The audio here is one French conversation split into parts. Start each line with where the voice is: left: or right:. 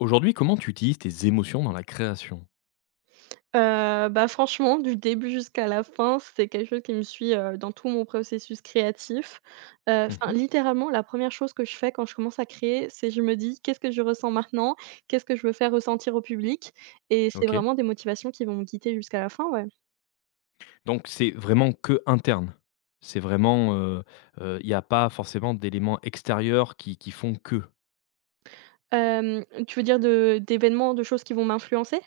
left: Aujourd'hui, comment tu utilises tes émotions dans la création?
right: Bah, franchement, du début jusqu'à la fin, c'est quelque chose qui me suit, dans tout mon processus créatif. Enfin,
left: Mmh.
right: littéralement, la première chose que je fais quand je commence à créer, c'est je me dis: «Qu'est-ce que je ressens maintenant? Qu'est-ce que je veux faire ressentir au public?» et c'est
left: OK.
right: vraiment des motivations qui vont me guider jusqu'à la fin, ouais.
left: Donc c'est vraiment que interne? C'est vraiment, il n'y a pas forcément d'éléments extérieurs qui font que?
right: Tu veux dire de d'événements, de choses qui vont m'influencer?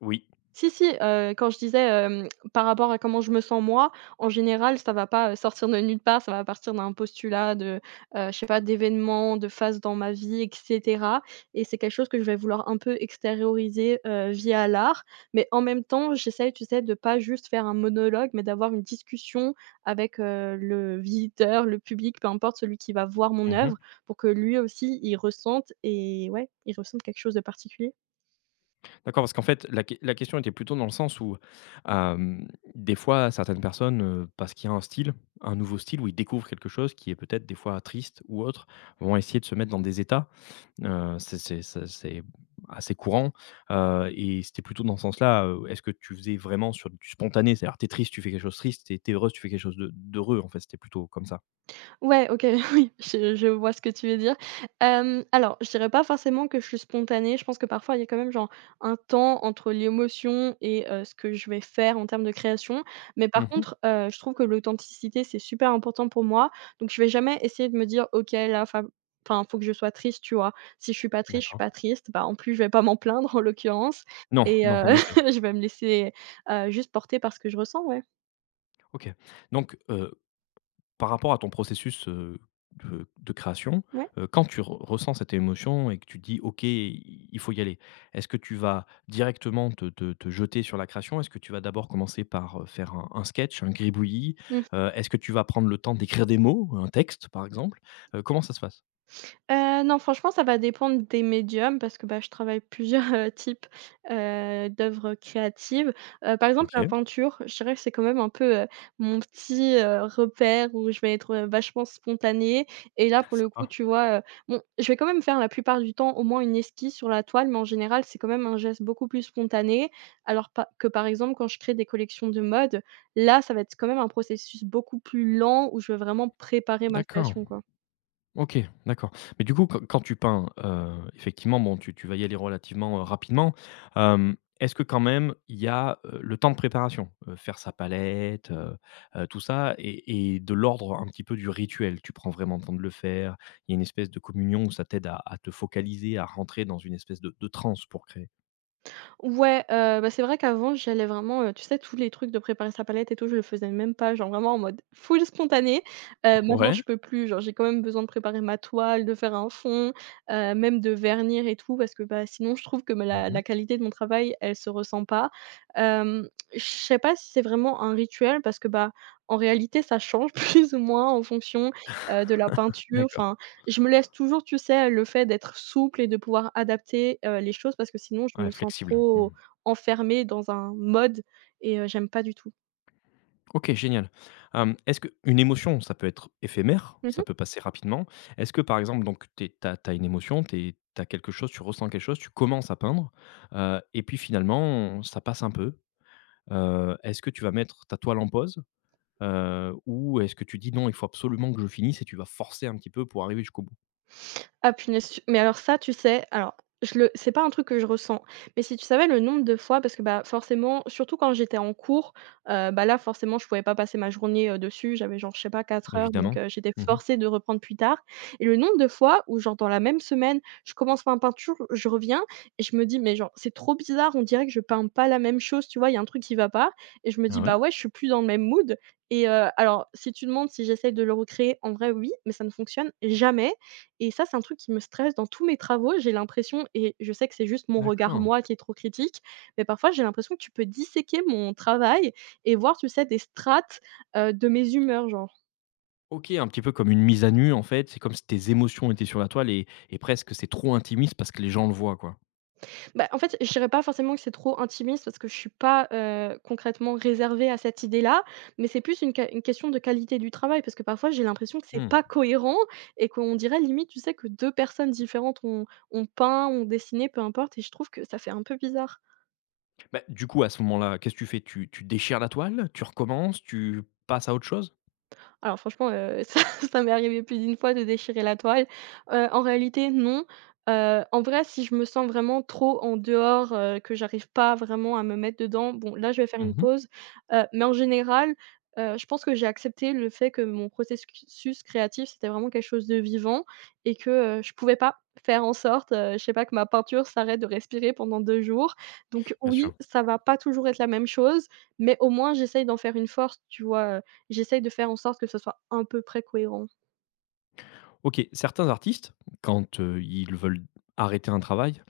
left: Oui.
right: Si, si, quand je disais, par rapport à comment je me sens moi, en général, ça va pas, sortir de nulle part, ça va partir d'un postulat de, je sais pas, d'événements, de phases dans ma vie et cetera et c'est quelque chose que je vais vouloir un peu extérioriser, via l'art. Mais en même temps, j'essaye, tu sais, de pas juste faire un monologue, mais d'avoir une discussion avec, le visiteur, le public, peu importe, celui qui va voir mon
left: Mmh.
right: œuvre, pour que lui aussi, il ressente et ouais, il ressente quelque chose de particulier.
left: D'accord, parce qu'en fait, la question était plutôt dans le sens où, hem, des fois, certaines personnes, parce qu'il y a un style, un nouveau style où ils découvrent quelque chose qui est peut-être des fois triste ou autre, vont essayer de se mettre dans des états. C'est assez courant, et c'était plutôt dans ce sens-là. Heu, est-ce que tu faisais vraiment sur du spontané? C'est-à-dire t'es triste, tu fais quelque chose de triste, T'es es heureuse, tu fais quelque chose de d'heureux, en fait, c'était plutôt comme ça?
right: Ouais, OK, oui, je vois ce que tu veux dire. Alors, je dirais pas forcément que je suis spontanée. Je pense que parfois, il y a quand même, genre, un temps entre l'émotion et ce que je vais faire en termes de création. Mais par
left: Mmh.
right: contre, je trouve que l'authenticité, c'est super important pour moi. Donc je vais jamais essayer de me dire: «OK, là, enfin, faut que je sois triste», tu vois? Si je suis pas triste, je suis
left: D'accord.
right: pas triste. Bah, en plus, je vais pas m'en plaindre, en l'occurrence
left: Non,
right: et
left: non, en effet.
right: je vais me laisser, juste porter par ce que je ressens, ouais.
left: OK. Donc. Par rapport à ton processus, de création,
right: Ouais.
left: quand tu re ressens cette émotion et que tu te dis: «OK, i il faut y aller». Est-ce que tu vas directement te jeter sur la création? Est-ce que tu vas d'abord commencer par, faire un sketch, un gribouillis?
right: Mmh.
left: Est-ce que tu vas prendre le temps d'écrire des mots, un texte, par exemple? Comment ça se passe?
right: Non, franchement, ça va dépendre des médiums parce que, bah, je travaille plusieurs, types, d'œuvres créatives. Par exemple, la
left: OK,
right: peinture, je dirais que c'est quand même un peu, mon petit, repère où je vais être, vachement spontanée et là, pour le coup,
left: sympa.
right: tu vois, bon, je vais quand même faire la plupart du temps au moins une esquisse sur la toile, mais en général, c'est quand même un geste beaucoup plus spontané. Alors par exemple, quand je crée des collections de mode, là, ça va être quand même un processus beaucoup plus lent où je vais vraiment préparer ma
left: D'accord.
right: création, quoi.
left: OK, d'accord. Mais du coup, quand tu peins, effectivement, bon, tu vas y aller relativement, rapidement. Est-ce que quand même il y a, le temps de préparation? Faire sa palette, tout ça et de l'ordre un petit peu du rituel? Tu prends vraiment le temps de le faire? Il y a une espèce de communion où ça t'aide à te focaliser, à rentrer dans une espèce de transe pour créer?
right: Ouais, bah, c'est vrai qu'avant j'allais vraiment, tu sais tous les trucs de préparer sa palette et tout, je le faisais même pas, genre vraiment en mode full spontané. Maintenant
left: Ouais.
right: je peux plus, genre j'ai quand même besoin de préparer ma toile, de faire un fond, même de vernir et tout parce que, bah, sinon je trouve que me la
left: Mmh.
right: la qualité de mon travail, elle se ressent pas. Hem, je sais pas si c'est vraiment un rituel parce que, bah, en réalité ça change plus ou moins en fonction, de la peinture,
left: D'accord.
right: enfin je me laisse toujours, tu sais, le fait d'être souple et de pouvoir adapter, les choses parce que sinon je
left: Ouais,
right: me sens
left: flexible. Mmh.
right: trop enfermée dans un mode et j'aime pas du tout.
left: OK, génial. Est-ce que une émotion, ça peut être éphémère, ça
right: Mmh.
left: peut passer rapidement. Est-ce que, par exemple, donc tu as une émotion, tu as quelque chose, tu ressens quelque chose, tu commences à peindre, et puis finalement, ça passe un peu. Est-ce que tu vas mettre ta toile en pause, ou est-ce que tu dis: «Non, il faut absolument que je finisse» et tu vas forcer un petit peu pour arriver jusqu'au bout?
right: Ah punaise, tu mais alors ça, tu sais, alors je le c'est pas un truc que je ressens, mais si tu savais le nombre de fois parce que, bah, forcément, surtout quand j'étais en cours, bah, là, forcément, je pouvais pas passer ma journée, dessus. J'avais genre, je sais pas, 4 heures, donc
left: Évidemment.
right: j'étais
left: Mmh.
right: forcée de reprendre plus tard et le nombre de fois où, genre, dans la même semaine, je commence ma peinture, je reviens et je me dis: «Mais genre, c'est trop bizarre, on dirait que je peins pas la même chose», tu vois? Il y a un truc qui va pas et je me
left: Ah
right: dis:
left: ouais?
right: «Bah, ouais, je suis plus dans le même mood» et alors si tu demandes si j'essaye de le recréer, en vrai, oui, mais ça ne fonctionne jamais et ça, c'est un truc qui me stresse dans tous mes travaux, j'ai l'impression et je sais que c'est juste mon regard,
left: D'accord.
right: moi, qui est trop critique, mais parfois j'ai l'impression que tu peux disséquer mon travail et voir, tu sais, des strates, de mes humeurs, genre.
left: OK, un petit peu comme une mise à nu en fait, c'est comme si tes émotions étaient sur la toile et presque c'est trop intimiste parce que les gens le voient, quoi.
right: Bah, en fait, je dirais pas forcément que c'est trop intimiste parce que je suis pas, concrètement réservée à cette idée-là, mais c'est plus une question de qualité du travail parce que parfois j'ai l'impression que c'est
left: Mmh.
right: pas cohérent et qu'on dirait limite, tu sais, que 2 personnes différentes ont peint, ont dessiné, peu importe et je trouve que ça fait un peu bizarre.
left: Bah, du coup, à ce moment-là, qu'est-ce que tu fais? Tu déchires la toile? Tu recommences? Tu passes à autre chose?
right: Alors franchement, ça m'est arrivé plus d'une fois de déchirer la toile. En réalité, non. En vrai, si je me sens vraiment trop en dehors, que j'arrive pas vraiment à me mettre dedans, bon, là, je vais faire une
left: Mmh.
right: pause. Mais en général, je pense que j'ai accepté le fait que mon processus créatif, c'était vraiment quelque chose de vivant et que, je pouvais pas faire en sorte, je sais pas, que ma peinture s'arrête de respirer pendant 2 jours. Donc
left: Bien sûr.
right: oui, ça va pas toujours être la même chose, mais au moins j'essaye d'en faire une force, tu vois? J'essaye de faire en sorte que ce soit à peu près cohérent.
left: OK, certains artistes, quand, ils veulent arrêter un travail,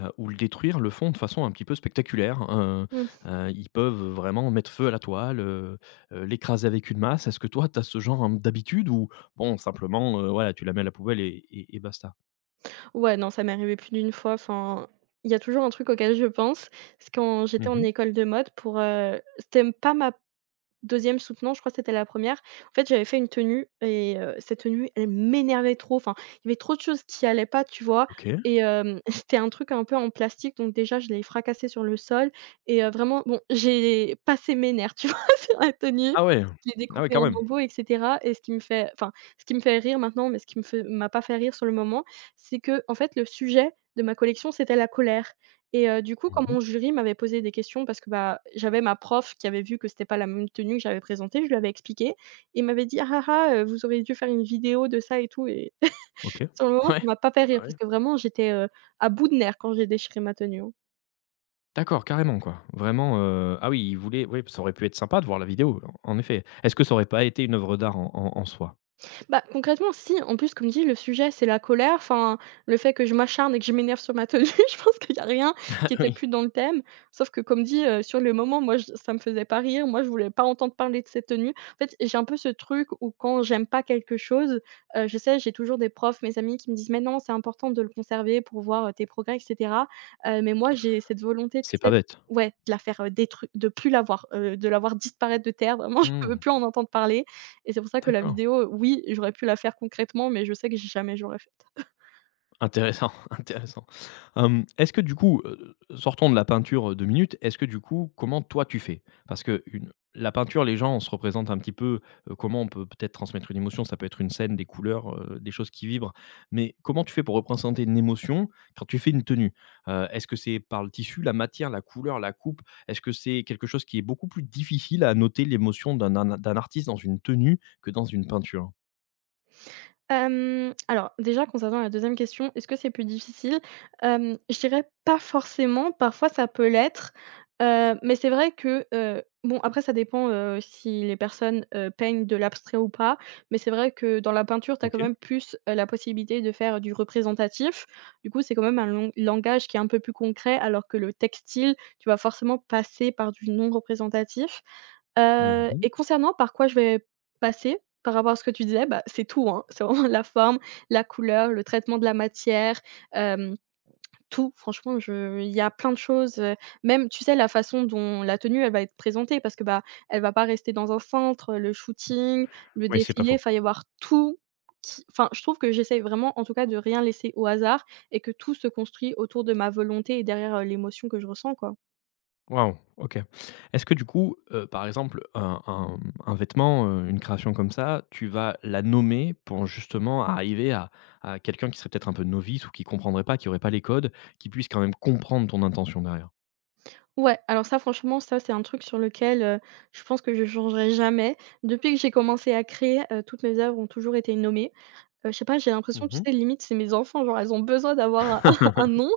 left: ou le détruire, le font de façon un petit peu spectaculaire.
right: Mmh.
left: Ils peuvent vraiment mettre feu à la toile, l'écraser avec une masse. Est-ce que toi, tu as ce genre, d'habitude ou bon, simplement, voilà, tu la mets à la poubelle et basta?
right: Ouais, non, ça m'est arrivé plus d'une fois. Enfin, il y a toujours un truc auquel je pense. C'est quand j'étais en
left: Mmh.
right: école de mode pour, c'était pas ma deuxième soutenant, je crois que c'était la première. En fait, j'avais fait une tenue et cette tenue, elle m'énervait trop, enfin, il y avait trop de choses qui allaient pas, tu vois?
left: OK.
right: Et c'était un truc un peu en plastique, donc déjà, je l'ai fracassé sur le sol et vraiment, bon, j'ai passé mes nerfs, tu vois? Sur la tenue.
left: Ah ouais!
right: Je l'ai
left: Ah ouais,
right: découpée
left: quand
right: en
left: même.
right: lambeaux et cetera et ce qui me fait enfin, ce qui me fait rire maintenant, mais ce qui me fait m'a pas fait rire sur le moment, c'est que en fait, le sujet de ma collection, c'était la colère. Et du coup, quand
left: Mmh.
right: mon jury m'avait posé des questions parce que, bah, j'avais ma prof qui avait vu que c'était pas la même tenue que j'avais présentée, je lui avais expliqué et m'avait dit: «Ah, ah, ah, vous auriez dû faire une vidéo de ça et tout» et
left: OK.
right: sur le moment,
left: Ouais.
right: ça m'a pas fait rire parce
left: Ouais.
right: que vraiment j'étais, à bout de nerfs quand j'ai déchiré ma tenue, hein.
left: D'accord, carrément, quoi. Vraiment, ah oui, il voulait oui, ça aurait pu être sympa de voir la vidéo, en effet. Est-ce que ça aurait pas été une œuvre d'art en soi?
right: Bah, concrètement, si. En plus, comme dit, le sujet, c'est la colère. Enfin, le fait que je m'acharne et que je m'énerve sur ma tenue, je pense qu'il y a rien qui était
left: Oui.
right: plus dans le thème. Sauf que, comme dit, sur le moment, moi, j ça me faisait pas rire. Moi, je voulais pas entendre parler de cette tenue. En fait, j'ai un peu ce truc où quand j'aime pas quelque chose, je sais, j'ai toujours des profs, mes amis qui me disent: «Mais non, c'est important de le conserver pour voir, tes progrès et cetera». Mais moi, j'ai cette volonté,
left: C'est
right: tu
left: pas
right: sais
left: bête.
right: ouais, de la faire, détru de plus l'avoir, de l'avoir disparaître de terre. Vraiment, je veux
left: Mmh,
right: plus en entendre parler. Et c'est pour ça que la
left: d'accord.
right: vidéo, oui, j'aurais pu la faire concrètement, mais je sais que jamais j'aurais faite.
left: Intéressant, intéressant. Est-ce que du coup, sortons de la peinture, 2 minutes, est-ce que du coup, comment toi tu fais? Parce qu'une La peinture, les gens, on se représente un petit peu, comment on peut peut-être transmettre une émotion. Ça peut être une scène, des couleurs, des choses qui vibrent. Mais comment tu fais pour représenter une émotion quand tu fais une tenue? Est-ce que c'est par le tissu, la matière, la couleur, la coupe? Est-ce que c'est quelque chose qui est beaucoup plus difficile à noter l'émotion d'un artiste dans une tenue que dans une peinture?
right: Alors déjà concernant la deuxième question, est-ce que c'est plus difficile? Je dirais pas forcément, parfois ça peut l'être, mais c'est vrai que, bon après ça dépend, si les personnes, peignent de l'abstrait ou pas, mais c'est vrai que dans la peinture, tu as quand
left: OK.
right: même plus, la possibilité de faire du représentatif. Du coup, c'est quand même un langage qui est un peu plus concret alors que le textile, tu vas forcément passer par du non représentatif.
left: Mmh.
right: Et concernant par quoi je vais passer, par rapport à ce que tu disais, bah, c'est tout, hein. C'est vraiment la forme, la couleur, le traitement de la matière, hem, tout. Franchement, je il y a plein de choses, même, tu sais, la façon dont la tenue, elle va être présentée parce que, bah, elle va pas rester dans un centre, le shooting, le
left: Oui, c'est pas
right: défilé,
left: faux.
right: enfin, il va y avoir tout qui enfin, je trouve que j'essaye vraiment, en tout cas, de rien laisser au hasard et que tout se construit autour de ma volonté et derrière, l'émotion que je ressens, quoi.
left: Waouh, OK. Est-ce que du coup, par exemple, un vêtement, une création comme ça, tu vas la nommer pour justement arriver à quelqu'un qui serait peut-être un peu novice ou qui comprendrait pas, qui aurait pas les codes, qui puisse quand même comprendre ton intention derrière?
right: Ouais, alors ça franchement, ça c'est un truc sur lequel, je pense que je changerai jamais. Depuis que j'ai commencé à créer, toutes mes œuvres ont toujours été nommées. Je sais pas, j'ai l'impression, tu
left: Mmh.
right: sais, limite, c'est mes enfants, genre, elles ont besoin d'avoir un un nom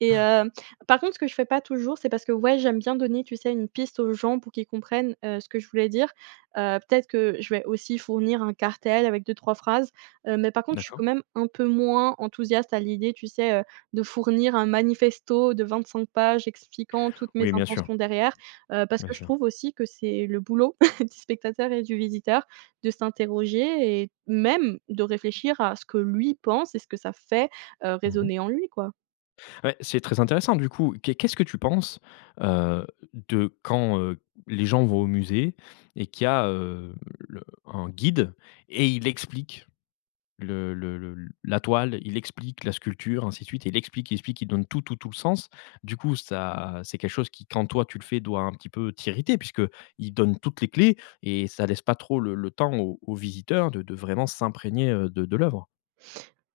right: et par contre, ce que je fais pas toujours, c'est parce que, ouais, j'aime bien donner, tu sais, une piste aux gens pour qu'ils comprennent, ce que je voulais dire. Peut-être que je vais aussi fournir un cartel avec deux trois phrases, mais par contre, je suis
left: D'accord.
right: quand même un peu moins enthousiaste à l'idée, tu sais, de fournir un manifesto de 25 pages expliquant toutes mes
left: Oui, bien sûr,
right: intentions derrière, parce
left: bien
right: que je
left: sûr.
right: trouve aussi que c'est le boulot du spectateur et du visiteur de s'interroger et même de réfléchir à ce que lui pense et ce que ça fait,
left: Mmh.
right: résonner en lui, quoi.
left: Ouais, c'est très intéressant du coup. Qu'est-ce que tu penses, heu, de quand, les gens vont au musée et qu'il y a, le un guide et il explique le la toile, il explique la sculpture, ainsi de suite, il explique, il explique, il donne tout, tout, tout le sens. Du coup, ça c'est quelque chose qui, quand toi tu le fais, doit un petit peu t'irriter puisque il donne toutes les clés et ça laisse pas trop le temps aux visiteurs de vraiment s'imprégner, de l'œuvre.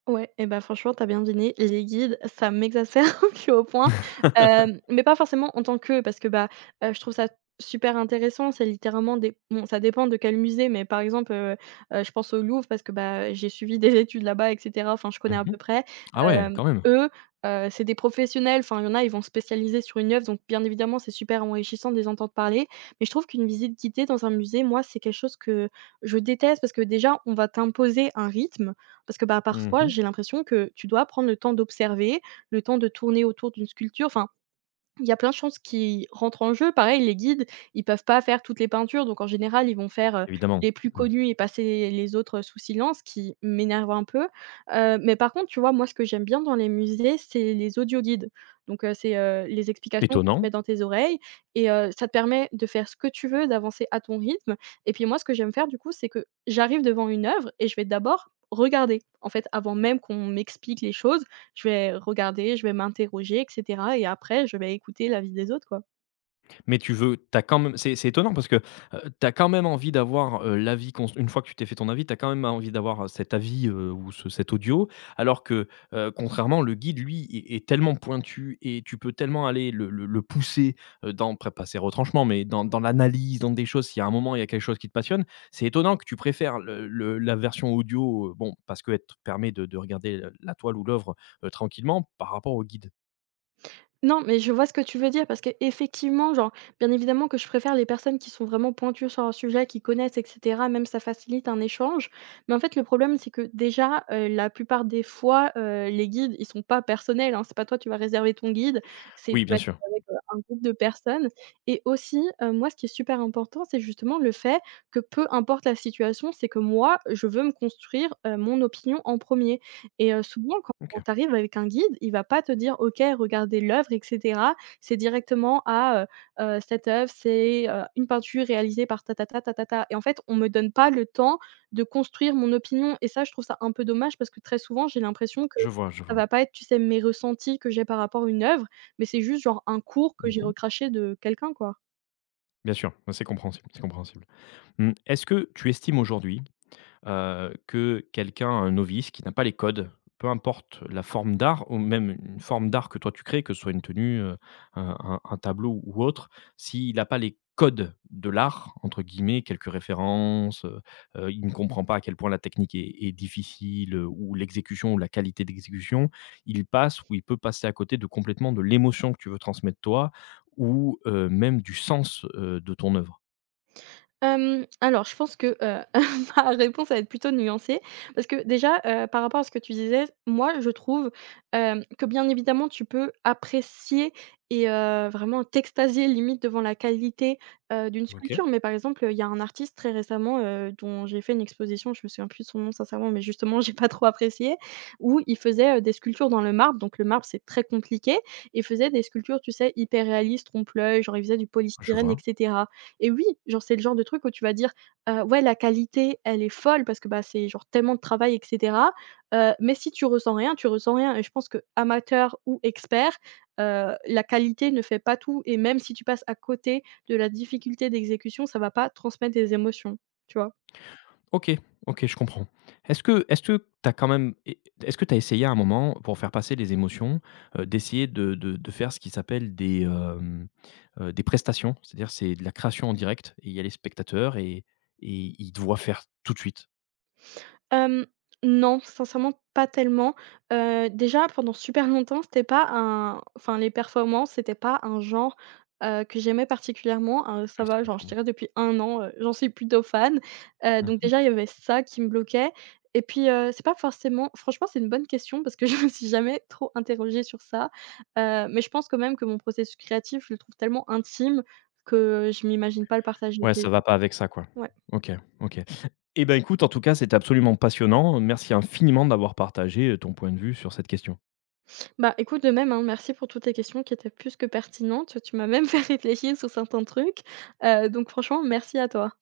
right: Ouais et bah, franchement, t'as bien deviné, les guides, ça m'exacerbe plus haut point, mais pas forcément en tant que, parce que, bah, je trouve ça super intéressant. C'est littéralement des bon, ça dépend de quel musée, mais par exemple, je pense au Louvre parce que, bah, j'ai suivi des études là-bas et cetera, enfin, je connais à
left: Mmh.
right: peu près.
left: Ah ouais,
right: Hem,
left: quand même.
right: eux, c'est des professionnels, enfin, il y en a, ils vont se spécialiser sur une œuvre, donc bien évidemment, c'est super enrichissant de les entendre parler, mais je trouve qu'une visite guidée dans un musée, moi, c'est quelque chose que je déteste parce que déjà, on va t'imposer un rythme parce que, bah, parfois,
left: Mmh.
right: j'ai l'impression que tu dois prendre le temps d'observer, le temps de tourner autour d'une sculpture, enfin, il y a plein de choses qui rentrent en jeu. Pareil, les guides, ils peuvent pas faire toutes les peintures, donc en général, ils vont faire,
left: Évidemment.
right: les plus
left: Mmh.
right: connues et passer les autres sous silence, ce qui m'énerve un peu. Mais par contre, tu vois, moi, ce que j'aime bien dans les musées, c'est les audioguides. Donc c'est, les explications que tu
left: Étonnant.
right: mets dans tes oreilles et ça te permet de faire ce que tu veux, d'avancer à ton rythme et puis moi, ce que j'aime faire, du coup, c'est que j'arrive devant une œuvre et je vais d'abord regarder. En fait, avant même qu'on m'explique les choses, je vais regarder, je vais m'interroger et cetera et après je vais écouter l'avis des autres, quoi.
left: Mais tu veux t'as quand même c'est étonnant parce que, tu as quand même envie d'avoir, l'avis cons une fois que tu t'es fait ton avis, tu as quand même envie d'avoir cet avis, ou ce cet audio. Alors que, contrairement, le guide, lui, est tellement pointu et tu peux tellement aller le pousser, dans après pas ses retranchements, mais dans l'analyse, dans des choses. S'il y a un moment, il y a quelque chose qui te passionne, c'est étonnant que tu préfères le la version audio, bon, parce qu'elle te permet de regarder, la toile ou l'œuvre, tranquillement par rapport au guide.
right: Non, mais je vois ce que tu veux dire parce que effectivement, genre, bien évidemment que je préfère les personnes qui sont vraiment pointues sur un sujet, qui connaissent, et cetera. Même, ça facilite un échange. Mais en fait, le problème, c'est que déjà, la plupart des fois, les guides, ils sont pas personnels, hein. C'est pas toi, tu vas réserver ton guide. C'est tu
left: Oui, bien
right: vas être
left: sûr.
right: avec, un groupe de personnes et aussi, moi, ce qui est super important, c'est justement le fait que peu importe la situation, c'est que moi, je veux me construire, mon opinion en premier. Et souvent quand
left: OK.
right: tu arrives avec un guide, il va pas te dire: «OK, regardez l'œuvre et cetera». C'est directement: à cette œuvre, c'est, une peinture réalisée par ta ta ta ta ta ta» et en fait, on me donne pas le temps de construire mon opinion et ça, je trouve ça un peu dommage parce que très souvent, j'ai l'impression que
left: Je vois, je
right: ça
left: vois.
right: va pas être, tu sais, mes ressentis que j'ai par rapport à une œuvre, mais c'est juste genre un cours que j'ai
left: Mmh.
right: recraché de quelqu'un, quoi.
left: Bien sûr, ouais, c'est compréhensible, c'est compréhensible. Mmh, est-ce que tu estimes aujourd'hui, que quelqu'un, un novice qui n'a pas les codes, peu importe la forme d'art ou même une forme d'art que toi tu crées, que ce soit une tenue, un tableau ou autre, s'il n'a pas les «codes de l'art» entre guillemets, quelques références, il ne comprend pas à quel point la technique est difficile, ou l'exécution ou la qualité d'exécution, il passe ou il peut passer à côté de complètement de l'émotion que tu veux transmettre toi ou, même du sens, de ton œuvre?
right: Alors je pense que, ma réponse va être plutôt nuancée parce que déjà, par rapport à ce que tu disais, moi je trouve, que bien évidemment tu peux apprécier et vraiment t'extasier limite devant la qualité, d'une
left: OK,
right: sculpture. Mais par exemple, il y a un artiste très récemment, dont j'ai fait une exposition, je me souviens plus de son nom sincèrement, mais justement j'ai pas trop apprécié, où il faisait, des sculptures dans le marbre, donc le marbre c'est très compliqué et il faisait des sculptures, tu sais, hyper réalistes, trompe-l'œil, genre il faisait du
left: je
right: polystyrène
left: vois.
right: etc. Et oui, genre, c'est le genre de truc où tu vas dire, «Ouais, la qualité, elle est folle» parce que, bah, c'est genre tellement de travail et cetera, mais si tu ressens rien, tu ressens rien et je pense que amateur ou expert, la qualité ne fait pas tout et même si tu passes à côté de la difficulté d'exécution, ça va pas transmettre des émotions, tu vois?
left: OK, OK, je comprends. Est-ce que tu as quand même é Est-ce que tu as essayé à un moment, pour faire passer les émotions, d'essayer de faire ce qui s'appelle des, des prestations? C'est-à-dire, c'est de la création en direct et il y a les spectateurs et ils te voient faire tout de suite
right: Hem, non, sincèrement pas tellement. Déjà pendant super longtemps, c'était pas un enfin les performances, c'était pas un genre, que j'aimais particulièrement. Ça
left: les
right: va, genre je
left: performances.
right: dirais depuis un an, j'en suis plutôt fan. Donc
left: Mmh.
right: déjà il y avait ça qui me bloquait et puis, c'est pas forcément franchement c'est une bonne question parce que je me suis jamais trop interrogée sur ça. Mais je pense quand même que mon processus créatif, je le trouve tellement intime que je m'imagine pas le partager
left: Ouais,
right: avec les
left: ça va
right: gens.
left: pas avec ça, quoi.
right: Ouais.
left: OK, OK. Eh ben, écoute, en tout cas, c'était absolument passionnant. Merci infiniment d'avoir partagé, ton point de vue sur cette question.
right: Bah, écoute, de même, hein, merci pour toutes tes questions qui étaient plus que pertinentes. Tu m'as même fait réfléchir sur certains trucs. Donc franchement, merci à toi.